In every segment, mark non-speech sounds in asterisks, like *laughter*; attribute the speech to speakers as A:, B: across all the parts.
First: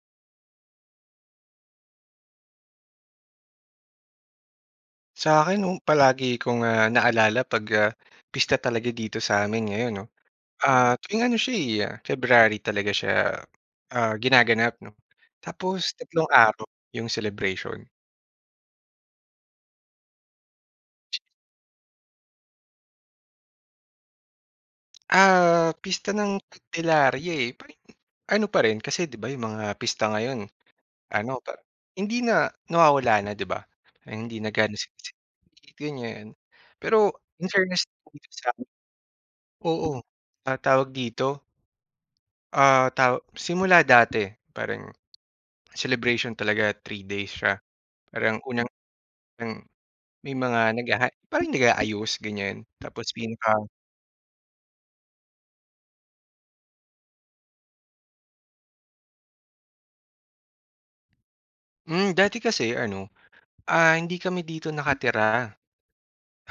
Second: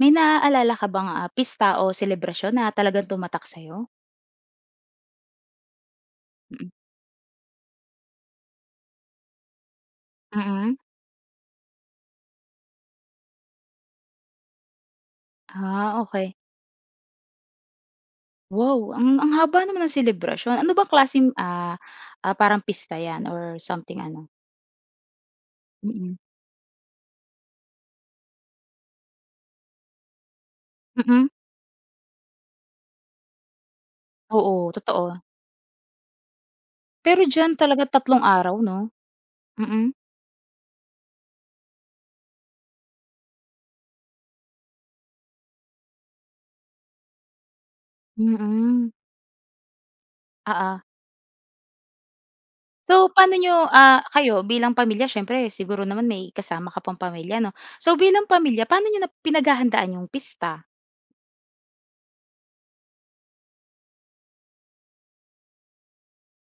A: May naaalala ka bang, ah, pista o selebrasyon na talagang tumatak sa'yo?
B: Sa akin noong palagi kong,
A: Mm.
B: ah, naalala 'pag ah, pista talaga dito sa'min ngayon 'no.
A: Mm.
B: Ah, tuwing ano siya eh, February talaga siya, ah, ginaganap 'no, tapos
A: Ah,
B: 3
A: okey.
B: araw yung celebration.
A: Wow! A ng, ang haba naman ng selebrasyon. Ano bang klaseng, ah, ah, parang pista 'yan or something ano?
B: Ah, Pista
A: Mm.
B: ng Candelaria eh. Parang yung, ano pa rin kasi 'di ba, 'yong mga pista ngayon,
A: Mm.
B: ano pa hindi na nawawala na 'di ba. Hindi na
A: Oo,
B: gaanong
A: totoo.
B: sine-celabrate ganyan. Pero
A: Pero
B: in
A: diyan
B: fairness
A: talaga 3
B: dito
A: araw
B: samin
A: 'no? Mm.
B: Oo ta tawag dito ah, taw simula dati, parang celebration talaga 3 days siya. Parang
A: Mm.
B: unang-unang may mga
A: Oo.
B: naghaha parang nag-aayos ganyan tapos
A: So, paano
B: pinaka
A: niyo ah, kayo bilang pamilya siyempre siguro naman may kasama ka pang pamilya, 'no? So, bilang pamilya paano nyo na pinaghahandaan yung pista?
B: Hmm, dati kasi ano ah, hindi kami dito nakatira.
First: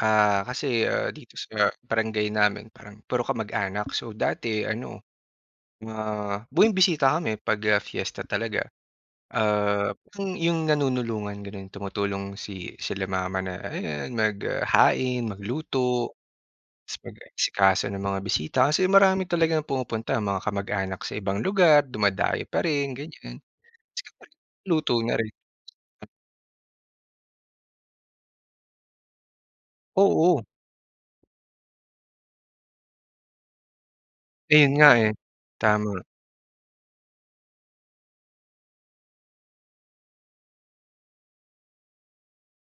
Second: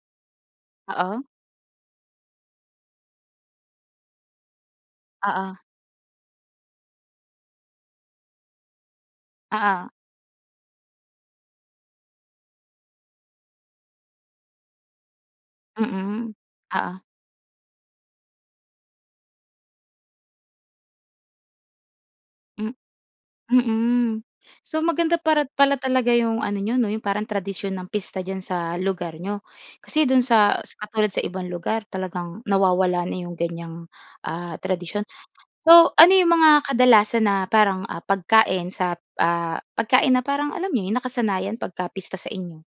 B: Ah, kasi ah,
A: Oo.
B: dito sa barangay namin parang puro kamag-anak. So, dati ano
A: Oo.
B: mga bumibisita kami 'pag ah, fiesta talaga. Ah,
A: Oo.
B: 'yong yung nanunulungan gano'n tumutulong si sila mama na ayan mag, ah, hain magluto
A: Mm,
B: 'tas
A: oo.
B: mag-aasikaso ng mga bisita kasi marami talagang pumupunta. Mga kamag-anak sa ibang lugar dumadayo pa
A: Hmm
B: rin ganyan,
A: Mm.
B: *unintelligible*
A: So,
B: luto na
A: maganda
B: rin.
A: para pala talaga 'yong ano n'yo 'no yung parang tradisyon ng pista dyan sa lugar n'yo. Kasi do'n
B: Oo.
A: sa sa katulad sa ibang lugar talagang nawawala na 'yong ganyang ah,
B: Ayon nga
A: tradisyon.
B: eh.
A: So,
B: Tama.
A: ano 'yong mga kadalasan na parang ah, pagkain sa, ah, pagkain na parang alam mo 'yon yun nakasanayan pagka pista sa inyo?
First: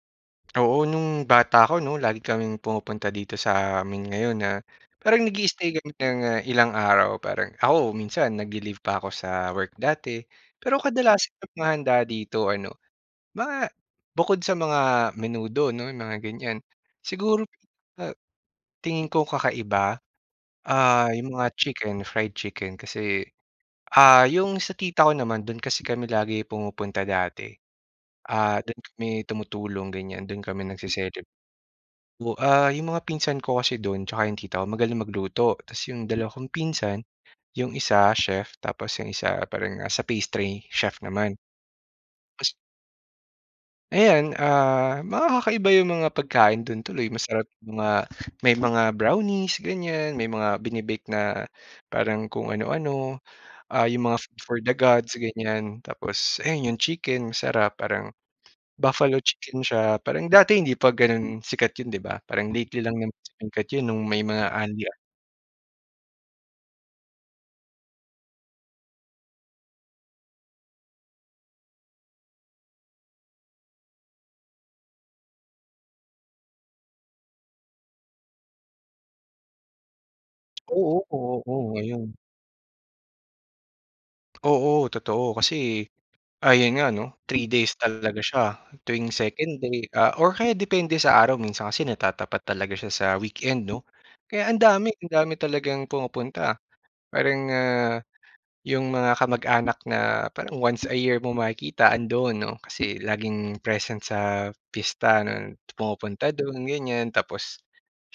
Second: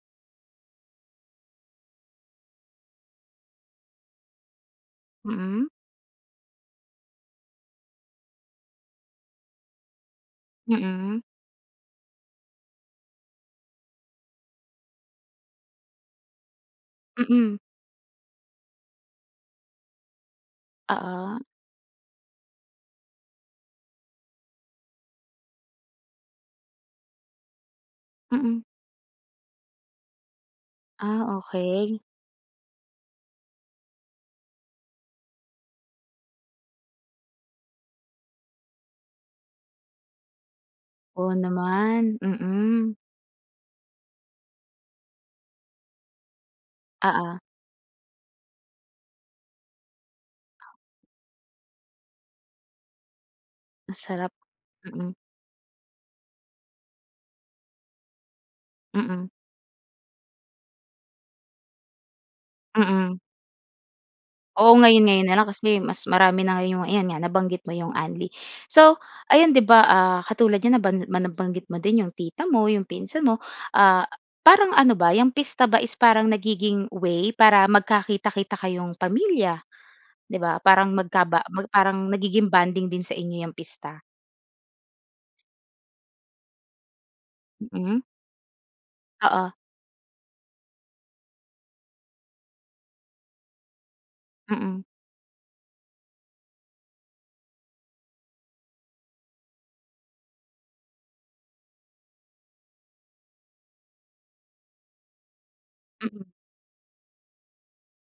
B: Oo, no'ng bata ako 'no, lagi kaming pumupunta dito sa amin ngayon na parang nag-i-i-stay
A: Mm.
B: kami ng ilang araw parang ako minsan nagli-leave pa ako sa work dati. Pero
A: Mm.
B: kadalasan ng mga handa dito ano, mga bukod sa mga menudo 'no, 'yong mga ganyan, siguro, *unintelligible*
A: Mm.
B: a tingin ko kakaiba, ah, 'yong
A: Oo.
B: mga chicken, fried chicken kasi Ah, 'yong sa tita ko naman do'n kasi kami lagi pumupunta dati, ah
A: Mm.
B: do'n kami tumutulong ganyan, do'n kami nag-ce-celeb
A: Ah, okay.
B: O ah, 'yong mga pinsan ko kasi do'n tsaka 'yong tita ko magaling magluto tas 'yong dalawang pinsan, 'yong isa chef tapos 'yong isa parang, ah, sa pastry chef
A: Wow
B: naman.
A: naman,
B: Pos
A: mm.
B: Ayan, ah, mga kakaiba 'yong mga pagkain do'n tuloy
A: Oo.
B: masarap mga, may mga brownies ganyan may mga bine-bake na, parang kung ano-ano. Ah, 'yong mga
A: Masarap
B: food for the
A: Mm.
B: gods, ganyan, tapos, ayan 'yong chicken masarap, parang buffalo
A: Mm.
B: chicken siya parang dati hindi 'pa gano'n sikat 'yon 'di ba, parang lately lang naman
A: Mm.
B: sumikat 'yon no'ng may mga
A: Oo,
B: unli-un
A: ngayon-ngayon na lang kasi mas marami na ngayon 'yong, ayan nga nabanggit mo 'yong unli. So, ayan 'di ba, ah, katulad niyan naban ma nabanggit mo din 'yong tita mo, 'yong pinsan mo, ah, parang ano ba, 'yang pista ba is parang nagiging way para magkakita-kita kayong pamilya, 'di ba. Parang
B: Oo,
A: magkaba
B: oo
A: parang
B: ngayon.
A: nagiging bonding din sa inyo 'yang pista?
B: Oo, totoo kasi ah, 'yon nga 'no, 3 days
A: Mm.
B: talaga siya, tuwing
A: Oo.
B: 2nd day, ah, or kaya depende sa araw minsan kasi natatapat talaga siya sa weekend 'no, kaya ang
A: Mm.
B: dami, ang dami talagang pumupunta. Parang, ah, 'yong mga kamag-anak na parang once a year mong makikita, andoon 'no, kasi laging present sa pista 'no
A: Mm.
B: pumupunta do'n ganyan. Tapos,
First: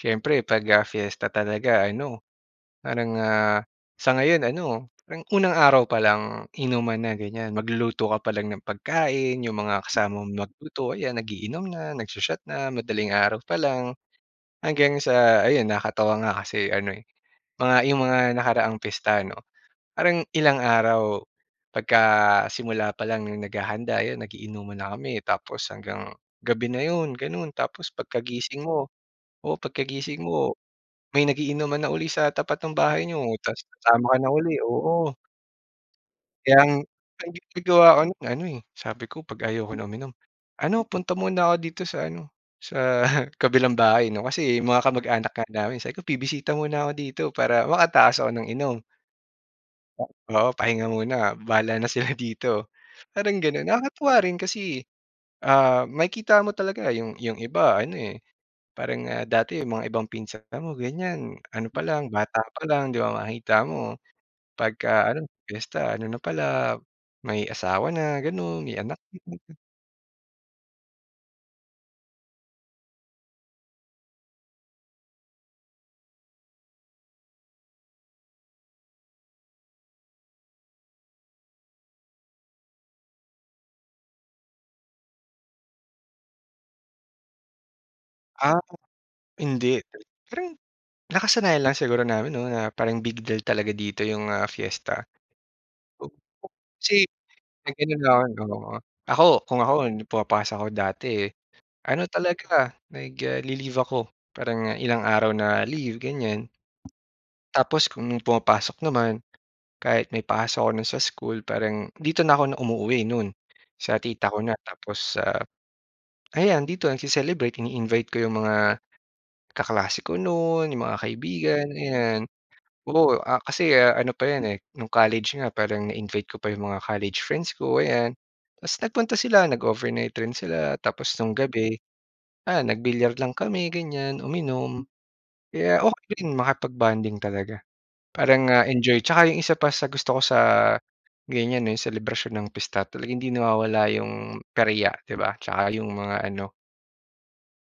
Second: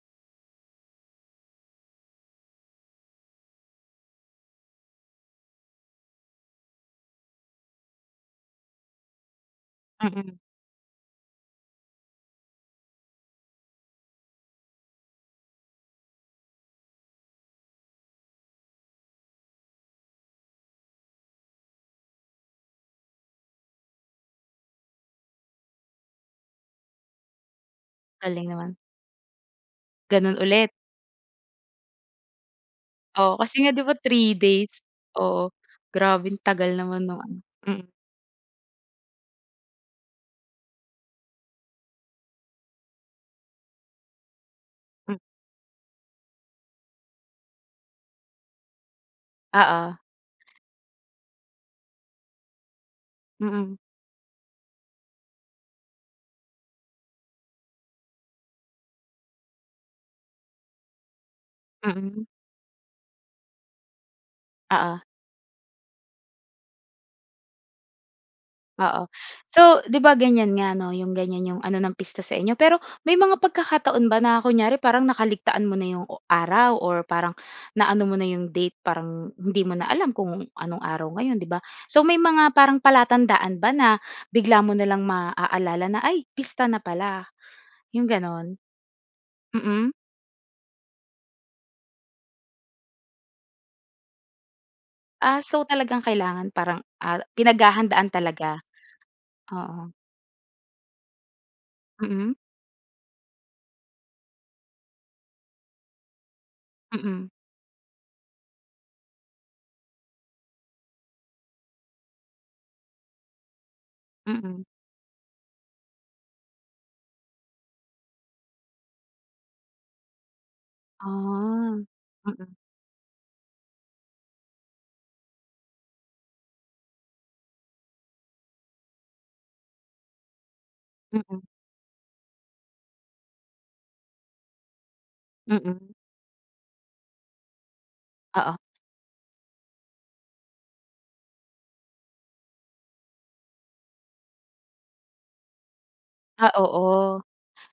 B: siyempre pag, ah, fiesta talaga ano, parang, ah, sa ngayon ano, parang unang araw pa lang inuman na ganyan, magluluto ka pa lang ng pagkain, 'yong mga kasama mo
A: Mm.
B: magluto, ayan nag-iinom na, nag-sho-shot na, madaling araw pa lang. Hanggang sa ayun nakatawa nga kasi ano, eh, mga 'yong mga nakaraang pista ano, parang ilang araw, pagka simula pa lang no'ng naghahanda, 'yon nag-iinuman na kami tapos hanggang gabi na 'yon, gano'n. Tapos,
A: Galing
B: pagkagising
A: naman.
B: mo o, pagkagising
A: Gano'n
B: mo,
A: ulit.
B: may nag-iinuman na uli sa tapat ng bahay niyo
A: Oo,
B: tas
A: kasi nga 'di ba
B: sama ka na
A: 3
B: uli,
A: days.
B: oo.
A: Oo, grabeng
B: Kaya ang
A: tagal naman no'ng
B: ang
A: ano, mm.
B: ginagawa ko no'n ano, eh, sabi ko 'pag ayoko na uminom, "Ano, punta muna ako dito sa ano, sa *scoffs* kabilang bahay" 'no, kasi mga
A: Hmm.
B: kamag-anak nga namin sabi ko "Bibisita muna ako dito," para makatakas ako ng inom.
A: Oo.
B: 'Pag oo, pahinga muna, bahala na sila dito. Parang gano'n
A: Mm.
B: nakakatuwa rin kasi, ah, makikita mo talaga 'yong 'yong iba ano, eh, parang, ah, dati 'yong mga ibang pinsan mo ganyan, ano pa lang
A: Mm.
B: bata pa lang 'di ba, makikita mo
A: Oo.
B: pagka ano piyesta ano na pala, may asawa na gano'n, may anak
A: Oo. So, 'di ba ganyan nga 'no, 'yong ganyan 'yong ano ng pista sa inyo. Pero, may mga pagkakataon ba na kunyari parang nakaligtaan mo na 'yong o araw or parang, naano mo na 'yong date parang hindi mo na alam kung anong araw ngayon, 'di ba. So, may mga parang palatandaan ba na bigla mo na lang maaalala na, ay, pista na pala, 'yong gano'n?
B: Ah, hindi,
A: Mm.
B: pero yung nakasanayan lang siguro namin 'no, na parang big deal talaga dito 'yong, ah, fiesta.
A: Ah, so talagang
B: O o,
A: kailangan parang,
B: si
A: ah,
B: nag ganyan na
A: pinaghahandaan
B: ako 'no,
A: talaga?
B: ah, ako, kung ako
A: Oo.
B: pumapasok ako dati, ano
A: Mm.
B: talaga nag ah, li-leave ako parang ilang araw na leave ganyan.
A: Mm.
B: Tapos, kung pumapasok naman, kahit may pasok ako no'n sa school parang dito na ako na umuuwi no'n, sa tita ko na.
A: Mm.
B: Tapos, sa ayan dito nagce-celebrate, ini-invite ko 'yong mga kaklase ko no'n, 'yong mga
A: Ah,
B: kaibigan, ayan.
A: mm.
B: Oo, ah, kasi, ah, ano pa 'yan, eh, no'ng college nga parang na-invite ko pa 'yong mga college friends ko, ayan. Tas nagpunta sila, nag-overnight rin sila tapos no'ng
A: Mm.
B: gabi, ah, nag-bilyar lang kami ganyan, uminom. Kaya,
A: Mm.
B: okay din makipag-bonding talaga parang,
A: Oo.
B: ah, enjoy. Tsaka yung isa pa sa gusto ko sa ganyan, eh, selebrasyon ng pista talagang hindi nawawala yung perya 'di ba, tsaka yung mga ano
A: Ah, oo.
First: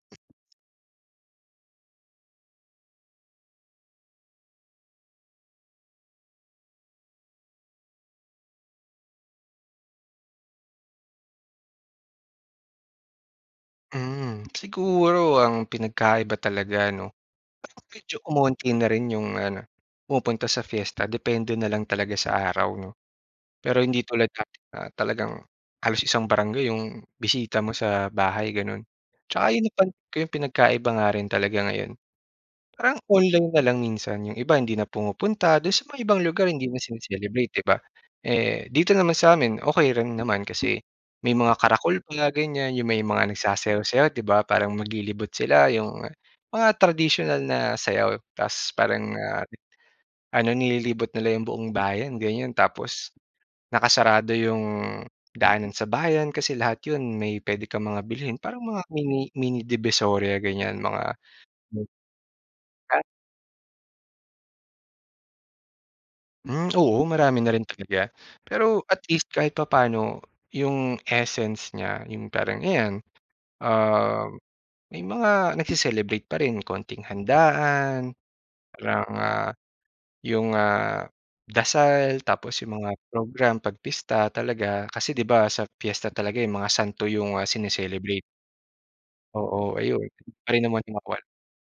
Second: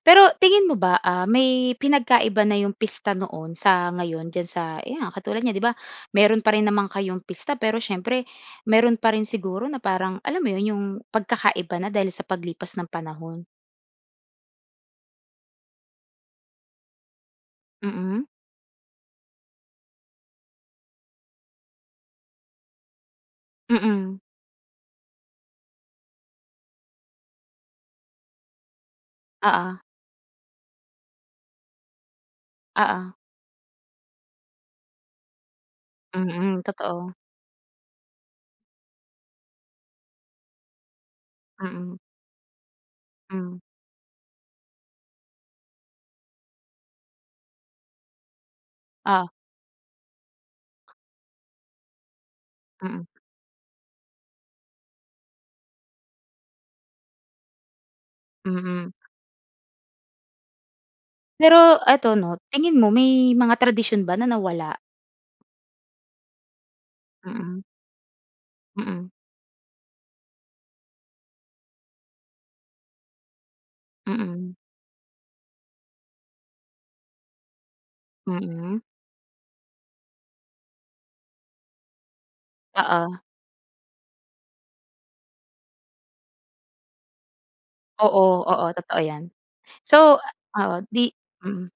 A: Pero, tingin mo ba, ah, may pinagkaiba na 'yong pista noon sa ngayon diyan sa, ayan nga, katulad niya 'di ba, meron pa rin naman kayong pista pero siyempre meron pa rin siguro na parang, alam mo 'yon, 'yong pagkakaiba na dahil sa paglipas ng panahon?
B: Hmm, siguro ang pinagkaiba talaga, 'no, parang medyo
A: Mm.
B: umonti na rin 'yung ano pumupunta sa fiesta depende na lang talaga sa araw, 'no? Pero hindi
A: Mm.
B: tulad dati na talagang halos isang barangay 'yong bisita mo sa bahay gano'n. 'Tsaka 'yun
A: Oo.
B: napansin ko 'yong pinagkaiba nga rin talaga ngayon, parang
A: Oo.
B: online na lang minsan. 'Yong iba hindi na pumupunta, do'n sa may ibang lugar
A: Mm,
B: hindi na
A: totoo.
B: sine-celebrate, 'di ba. Eh, dito naman sa amin okey rin naman kasi may mga
A: Mm.
B: karakol pa ganyan 'yong may mga
A: Hmm.
B: nagsasayaw-sayaw, 'di ba, parang maglilibot sila. 'Yong mga tradisyonal na sayaw tas parang,
A: O.
B: ah, ano nililibot nila 'yung buong bayan ganyan.
A: Mm.
B: Tapos nakasarado 'yung daanan sa bayan kasi lahat 'yun may puwede kang mga bilhin parang mga
A: Mm.
B: mini mini divisoria ganyan, mga
A: Pero
B: *unintelligible*
A: eto, no, tingin mo
B: Ha.
A: may mga tradisyon ba na nawala?
B: Hmm, oo marami na rin
A: Mm.
B: talaga. Pero at
A: Mm.
B: least kahit papano 'yung essence niya 'yung parang ayan, ah,
A: Mm.
B: may mga nagse-celebrate pa rin. Konting handaan
A: Mm.
B: parang, ah, 'yung, ah, dasal. Tapos 'yung mga
A: Oo.
B: program 'pag pista talaga. Kasi, 'di ba, sa piyesta talaga, eh, 'yung mga santo 'yong, ah, sine-celebrate.
A: Oo. Oo, totoo 'yan.
B: Oo. Ayun
A: So
B: pa rin
A: oo,
B: naman yung
A: 'di
B: makwan.
A: mm.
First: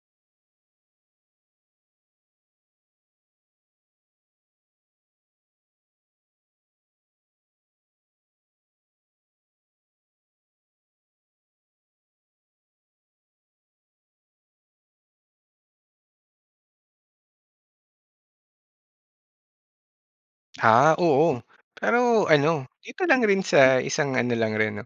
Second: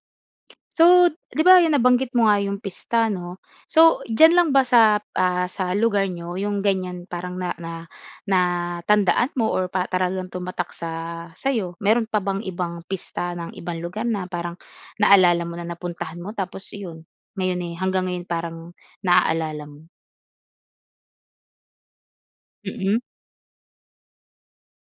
A: So, 'di ba, 'yun nabanggit mo nga 'yung pista, 'no? So, diyan lang ba sap, ah, sa lugar n'yo 'yung ganyan parang na na natandaan mo or pa para lang tumatak sa sa'yo. Meron pa bang ibang pista ng ibang lugar na parang naalala mo na napuntahan mo tapos 'yun ngayon, eh, hanggang ngayon parang naaalala mo?
B: Ah, oo pero ano
A: Mm.
B: dito lang rin sa isang ano lang rin no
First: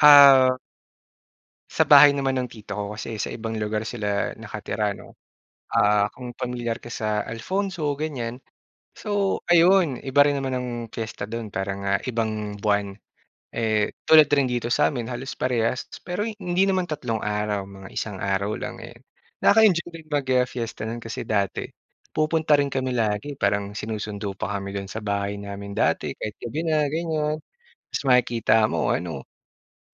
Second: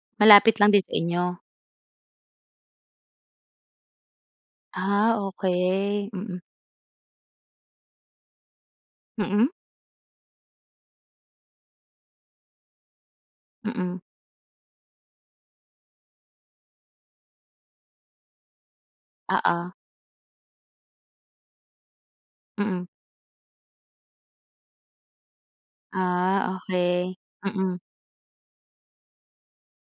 B: ah
A: Malapit lang din sa inyo?
B: Sa bahay naman ng tito ko kasi sa ibang lugar sila nakatira no.
A: Ah,
B: Ah,
A: okey,
B: kung
A: mm.
B: pamilyar ka sa Alfonso ganyan. So,
A: Hmm.
B: ayun iba rin naman ang fiesta dun para nga ibang buwan. Eh
A: Mm.
B: tulad rin dito sa amin halos parehas pero hindi naman 3 araw mga 1 araw lang ayan.
A: Oo.
B: Nakaka-enjoy din, ah, mag-fiesta nun kasi dati pupunta rin
A: Mm.
B: kami lagi parang sinusundo pa kami dun sa bahay namin dati kahit
A: Ah,
B: gabi na
A: okey,
B: ganyan.
A: mm.
B: Tapos makikita mo ano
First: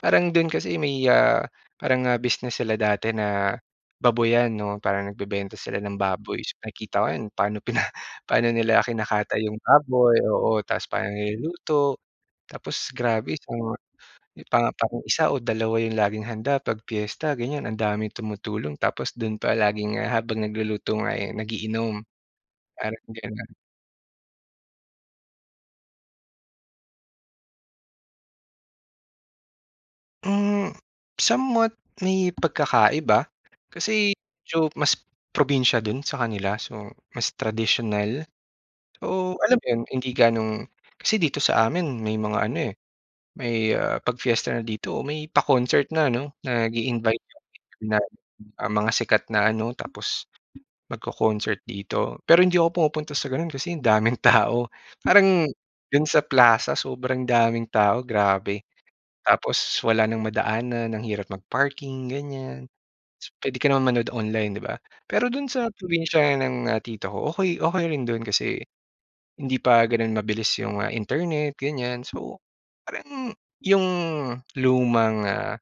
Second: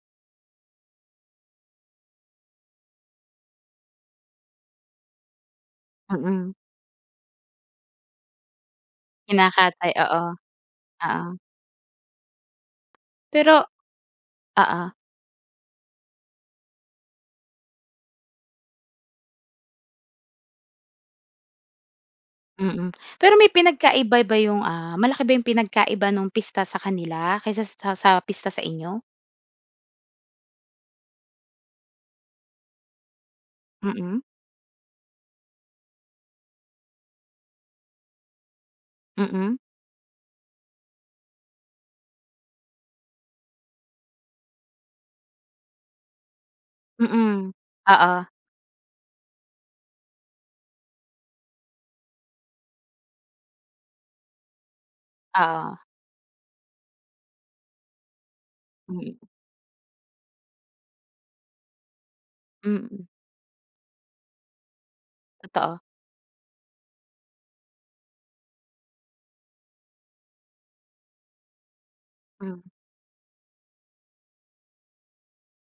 B: parang dun kasi may ah, parang, ah, business sila dati na baboyan no parang nag bebenta sila ng baboy
A: Mm.
B: so nakikita ko yan paano pina paano nila kinakatay yung
A: Kinakatay oo
B: baboy oo. Tapos parang
A: oo.
B: niluluto tapos grabe sa
A: Pero
B: parang
A: oo.
B: 1 o 2 yung laging handa pag piyesta ganyan ang daming tumutulong tapos dun pa laging, ah, habang nagluluto nga eh, nag-iinom
A: Mm
B: parang
A: pero may
B: ganun.
A: pinagkaiba ba yung, ah, malaki ba yung pinagkaiba nung pista sa kanila kaysa sa sa pista sa inyo?
B: Hmm, somewhat may pagkakaiba kasi
A: Mm.
B: medyo mas probinsiya do'n sa kanila. So, mas tradisyonal, oh, alam
A: Mm.
B: mo 'yon hindi ganong kasi dito sa amin may mga ano, eh, may, ah, 'pag fiesta na dito may pa-concert na no? Nag-iinvite
A: Mm,
B: na,
A: oo.
B: ah, mga sikat na ano tapos magco-concert dito. Pero hindi ako pumupunta sa gano'n kasi ang daming tao parang
A: Oo.
B: do'n sa Plaza sobrang daming tao grabe.
A: Hmm.
B: Tapos wala nang madaanan ang hirap mag-parking ganyan.
A: Mm.
B: So pwede ka naman manood online, 'di ba? Pero do'n sa
A: Totoo.
B: probinsiya ng, ah, tito ko okey okey rin do'n kasi hindi pa gano'n mabilis 'yong, ah, internet ganyan. So
A: Hmm.
B: parang 'yong lumang, ah,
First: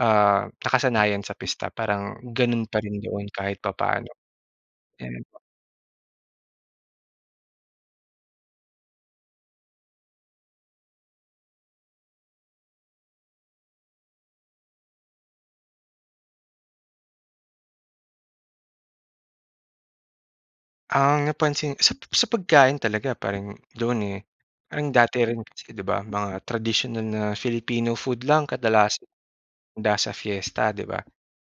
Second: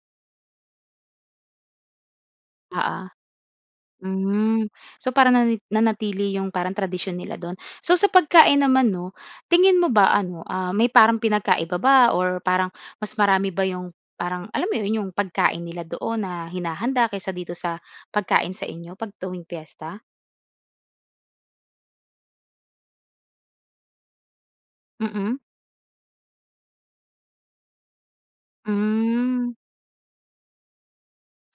B: ah, nakasanayan sa pista parang gano'n pa rin
A: Oo,
B: doon kahit papaano
A: hmm. So
B: ganun
A: parang
B: po.
A: nani nanatili 'yong parang tradisyon nila do'n. So sa pagkain naman 'no tingin mo ba ano ah may parang pinagkaiba ba or parang mas marami ba 'yong parang alam mo 'yon 'yong pagkain nila doon na hinahanda kesa dito sa pagkain sa inyo 'pag tuwing fiesta?
B: Ang napansin sa sa pagkain talaga parang doon, eh, parang dati
A: Mm.
B: rin kasi 'di ba mga tradisyonal na Filipino food lang kadalasan
A: Hmm.
B: handa sa fiesta, 'di ba?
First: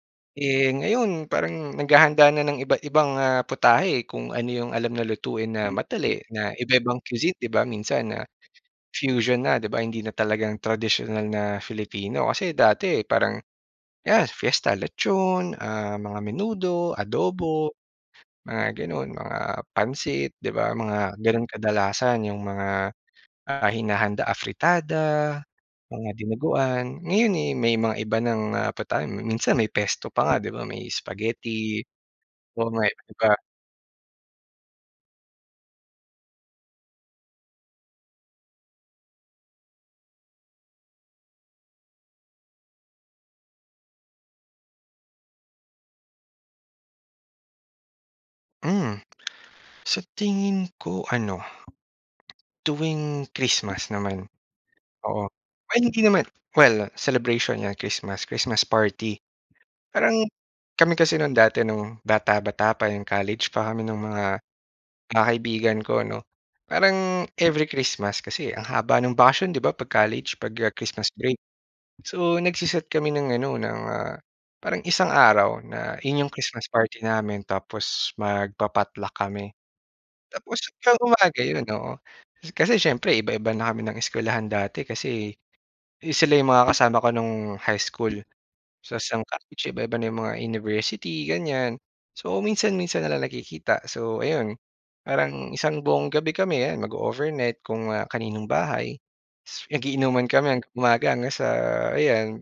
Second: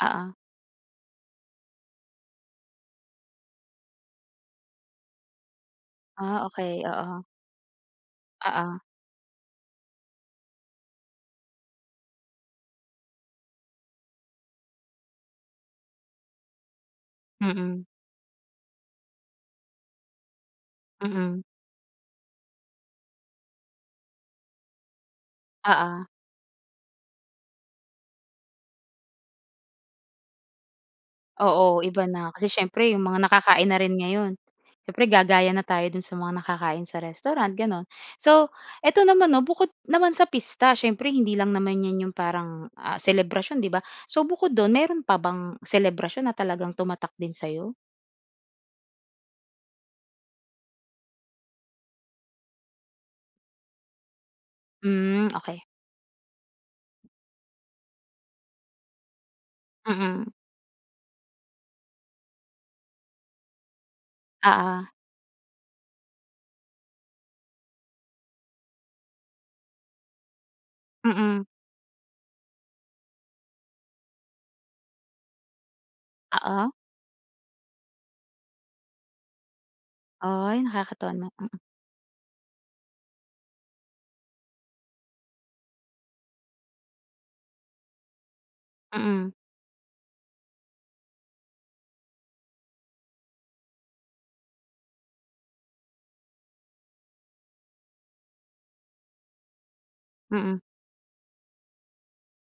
A: Oo.
B: Eh, ngayon parang naghahanda na ng iba't-ibang, ah, putahe, eh, kung ano 'yong alam na lutuin na madali
A: Ah,
B: na
A: okey.
B: iba-ibang
A: Oo.
B: cuisine, 'di ba? Minsan, ah,
A: Oo.
B: fusion na 'di ba hindi na talagang tradisyonal na Filipino. Kasi dati parang ayan fiesta lechon, ah, mga menudo, adobo.
A: Mm.
B: Mga gano'n, mga pansit 'di ba mga
A: Mm.
B: ganun kadalasan 'yung mga, ah, hinahanda afritada,
A: Oo.
B: mga dinuguan. Ngayon, eh, may mga iba ng, ah, putahe, minsan may pesto pa nga 'di ba may spaghetti,
A: Oo, iba na. Kasi
B: oo nga, eh,
A: siyempre 'yong
B: 'di
A: mga
B: ba.
A: nakakain na rin ngayon. Siyempre gagaya na tayo do'n sa mga nakakain sa restaurant gano'n. So eto naman 'no bukod naman sa pista siyempre hindi lang naman 'yan 'yong parang, ah, selebrasyon, 'di ba? So bukod do'n mayro'n pa bang selebrasyon na talagang tumatak din sa'yo?
B: Hmm. Sa tingin ko ano tuwing Christmas naman.
A: Hmm,
B: Oo.
A: okey.
B: Well hindi naman Well celebration, ah, Christmas, Christmas party. Parang
A: Mm.
B: kami kasi no'ng dati no'ng bata-bata pa 'yong college pa kami nung mga,
A: Oo.
B: ah, kaibigan ko 'no, parang every Christmas kasi ang haba ng bakasyon 'di ba 'pag college pag, ah, Christmas break.
A: Mm.
B: So nagse-set kami ng ano ng, ah, parang isang araw na yun 'yong Christmas
A: Oo.
B: party namin tapos magpa-potluck kami. Tapos,
A: Ay,
B: sa
A: nakakatuwa naman,
B: umaga
A: mm.
B: 'yon, oo. Kasi siyempre iba-iba na kami ng eskuwelahan dati kasi eh, sila 'yung mga kasama ko no'ng high school. Tas no'ng
A: Mm.
B: college iba-iba na 'yong mga university ganyan. So minsan-minsan na lang nagkikita. So ayun, parang isang buong gabi kami 'yan mag-oovernight kung, ah, kaninong bahay. Mag-iinuman kami
A: Mm.
B: hanggang umaga hanggang sa ayan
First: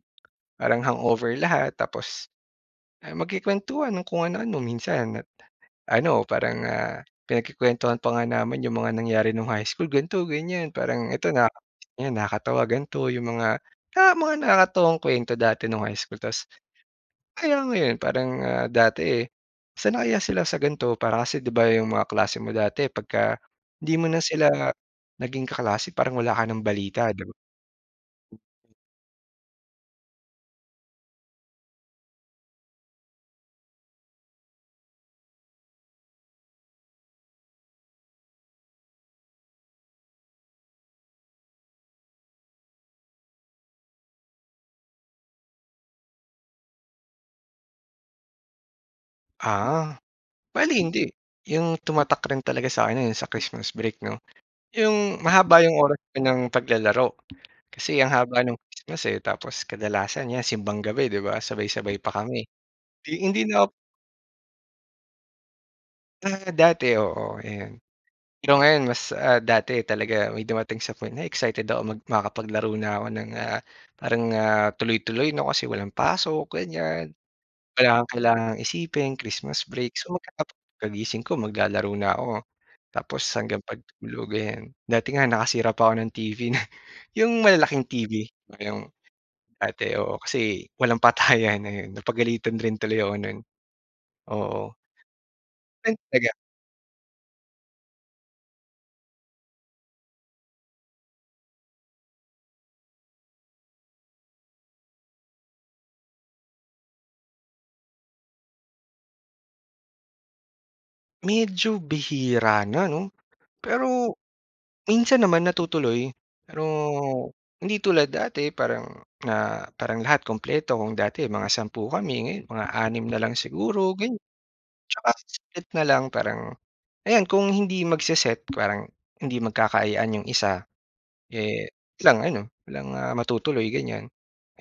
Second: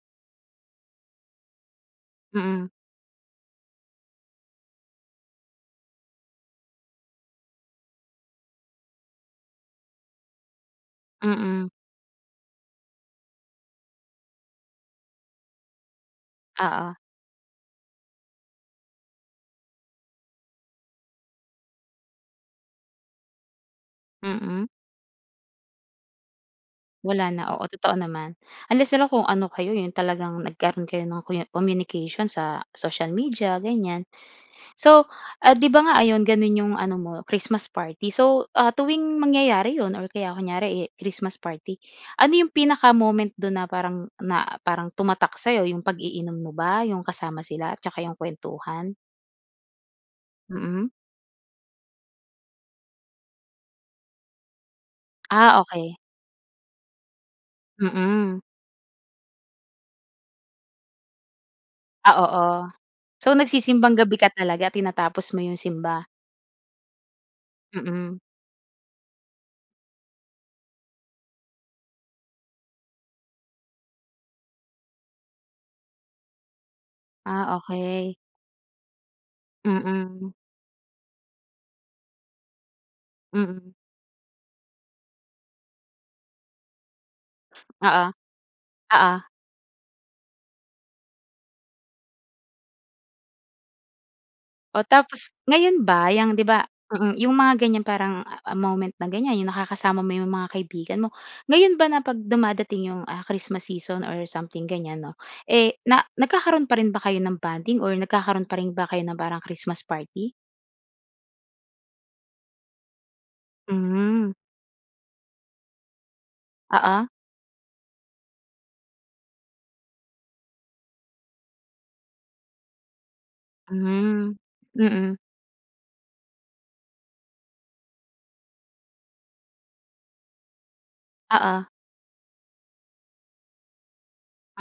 B: parang hangover lahat. Tapos,
A: Mm.
B: ah, magkukuwentuhan ng kung ano-ano. Minsan ano parang, ah, pinagkukuwentuhan pa nga namin 'yong mga nangyari 'nung high school, ganito ganyan. Parang ito na naka
A: Mm.
B: ayan nakakatawa ganito 'yong mga, ah, mga nakakatuwang kuwento dati no'ng high school. Tas
A: Oo.
B: alam mo 'yon parang, ah, dati, eh, "Saan na kaya sila sa ganito?" Para kasi 'di ba 'yong mga kaklase mo dati pagka hindi mo na sila
A: Mm.
B: naging kaklase parang wala ka ng balita, 'di ba?
A: Wala na. Oo, totoo naman. Unless na lang kung ano kayo 'yong talagang nagkaroon kayo ng kunya communication sa social media ganyan. So, ah, 'di ba nga ayon gano'n 'yong ano mo Christmas party so, ah, tuwing mangyayari 'yon or kaya kunyari, eh, Christmas party, ano 'yong pinaka-moment do'n na parang na parang tumatak sa'yo? 'Yong pag-iinom mo ba 'yong kasama sila 'tsaka 'yong kuwentuhan?
B: Ah, bale
A: Mm.
B: hindi. Yung tumatak rin talaga sa'kin yung sa Christmas break no. Yung
A: Ah
B: mahaba yung
A: okey.
B: oras pa nang paglalaro kasi ang
A: Mm.
B: haba ng Christmas eh. Tapos kadalasan yan simbang gabi, 'di ba sabay-sabay pa
A: Ah
B: kami,
A: oo,
B: di
A: so
B: hindi na
A: nagsisimbang gabi ka talaga? Tinatapos mo yung simba?
B: Ah, dati oo, ayon.
A: Mm.
B: Pero ngayon mas ah, dati talaga. May dumating sa point na excited ako mag makakapaglaro na ko ng ah, parang ah, tuloy-tuloy no kasi walang pasok ganyan.
A: Ah
B: Wala kang
A: okey.
B: kailangang isipin, Christmas break, so
A: Mm.
B: *unintelligible* pagkagising ko maglalaro na ako. Tapos hanggang
A: Mm.
B: pagtulog ayan. Dati nga nakasira pa 'ko ng TV nun. Yung malalaking
A: Oo,
B: TV, yung
A: oo.
B: dati. Oo, kasi walang patayan ayon, napagalitan rin tuloy ako nun. Oo.
A: O tapos ngayon
B: Ay
A: ba
B: talaga
A: yang 'di ba, mm, yung mga ganyan parang moment na ganyan yung nakakasama mo yung mga kaibigan mo. Ngayon ba na 'pag dumadating yung, ah, Christmas season or something ganyan no, eh na nagkakaroon pa rin ba kayo ng bonding or nagkakaroon pa rin ba kayo ng parang Christmas party?
B: Medyo bihira na, 'no, pero
A: Hmm.
B: minsan naman natutuloy pero
A: Oo.
B: hindi tulad dati parang na parang lahat kumpleto kung dati mga 10 kami ngayon mga 6 na lang siguro gan
A: Hmm,
B: tsaka
A: mm.
B: *unintelligible* na lang parang ayan kung hindi magse-set parang hindi magkakaayaan 'yong isa, eh,
A: Oo.
B: lang ano walang matutuloy ganyan.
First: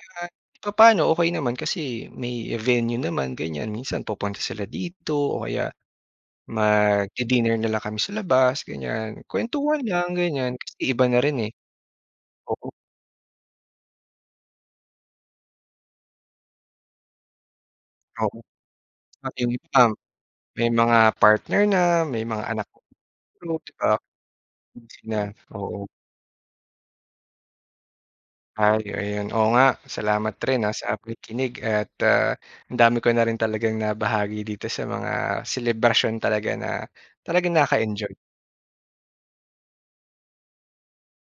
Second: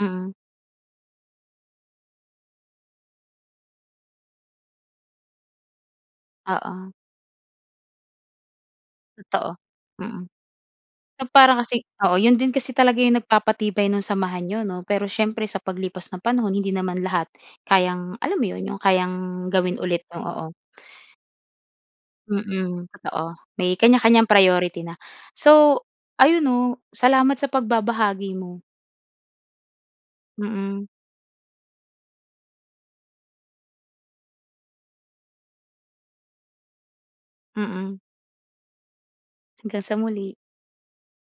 B: Kaya i papaano okey naman kasi may venue naman ganyan minsan pupunta sila dito o kaya
A: Oo.
B: magdi-dinner na lang kami sa labas ganyan
A: Totoo,
B: kwentuhan lang
A: mm.
B: ganyan kasi iba na
A: Na
B: rin, eh.
A: para kasi oo, 'yon din
B: Oo.
A: kasi talaga yung nagpapatibay ng samahan n'yo, 'no? Pero siyempre sa paglipas ng panahon hindi naman lahat kayang
B: Oo,
A: alam mo 'yon, 'yong kayang
B: pati yung
A: gawin
B: iba
A: ulit, o o o.
B: may mga partner na may mga anak,
A: Mm, totoo
B: *unintelligible* di
A: may
B: ba?
A: kanya-kanyang priority
B: Hmm,
A: na.
B: sina,
A: So
B: oo.
A: ayun, no, salamat sa pagbabahagi mo.
B: Ay, oh, 'yon, oo nga salamat rin, ah,
A: Mm.
B: sa pakikinig at at, ah, ang dami ko na rin talagang nabahagi dito sa mga selebrasyon talaga na talagang
A: Mm.
B: nakaka-enjoy.
A: Hanggang sa muli.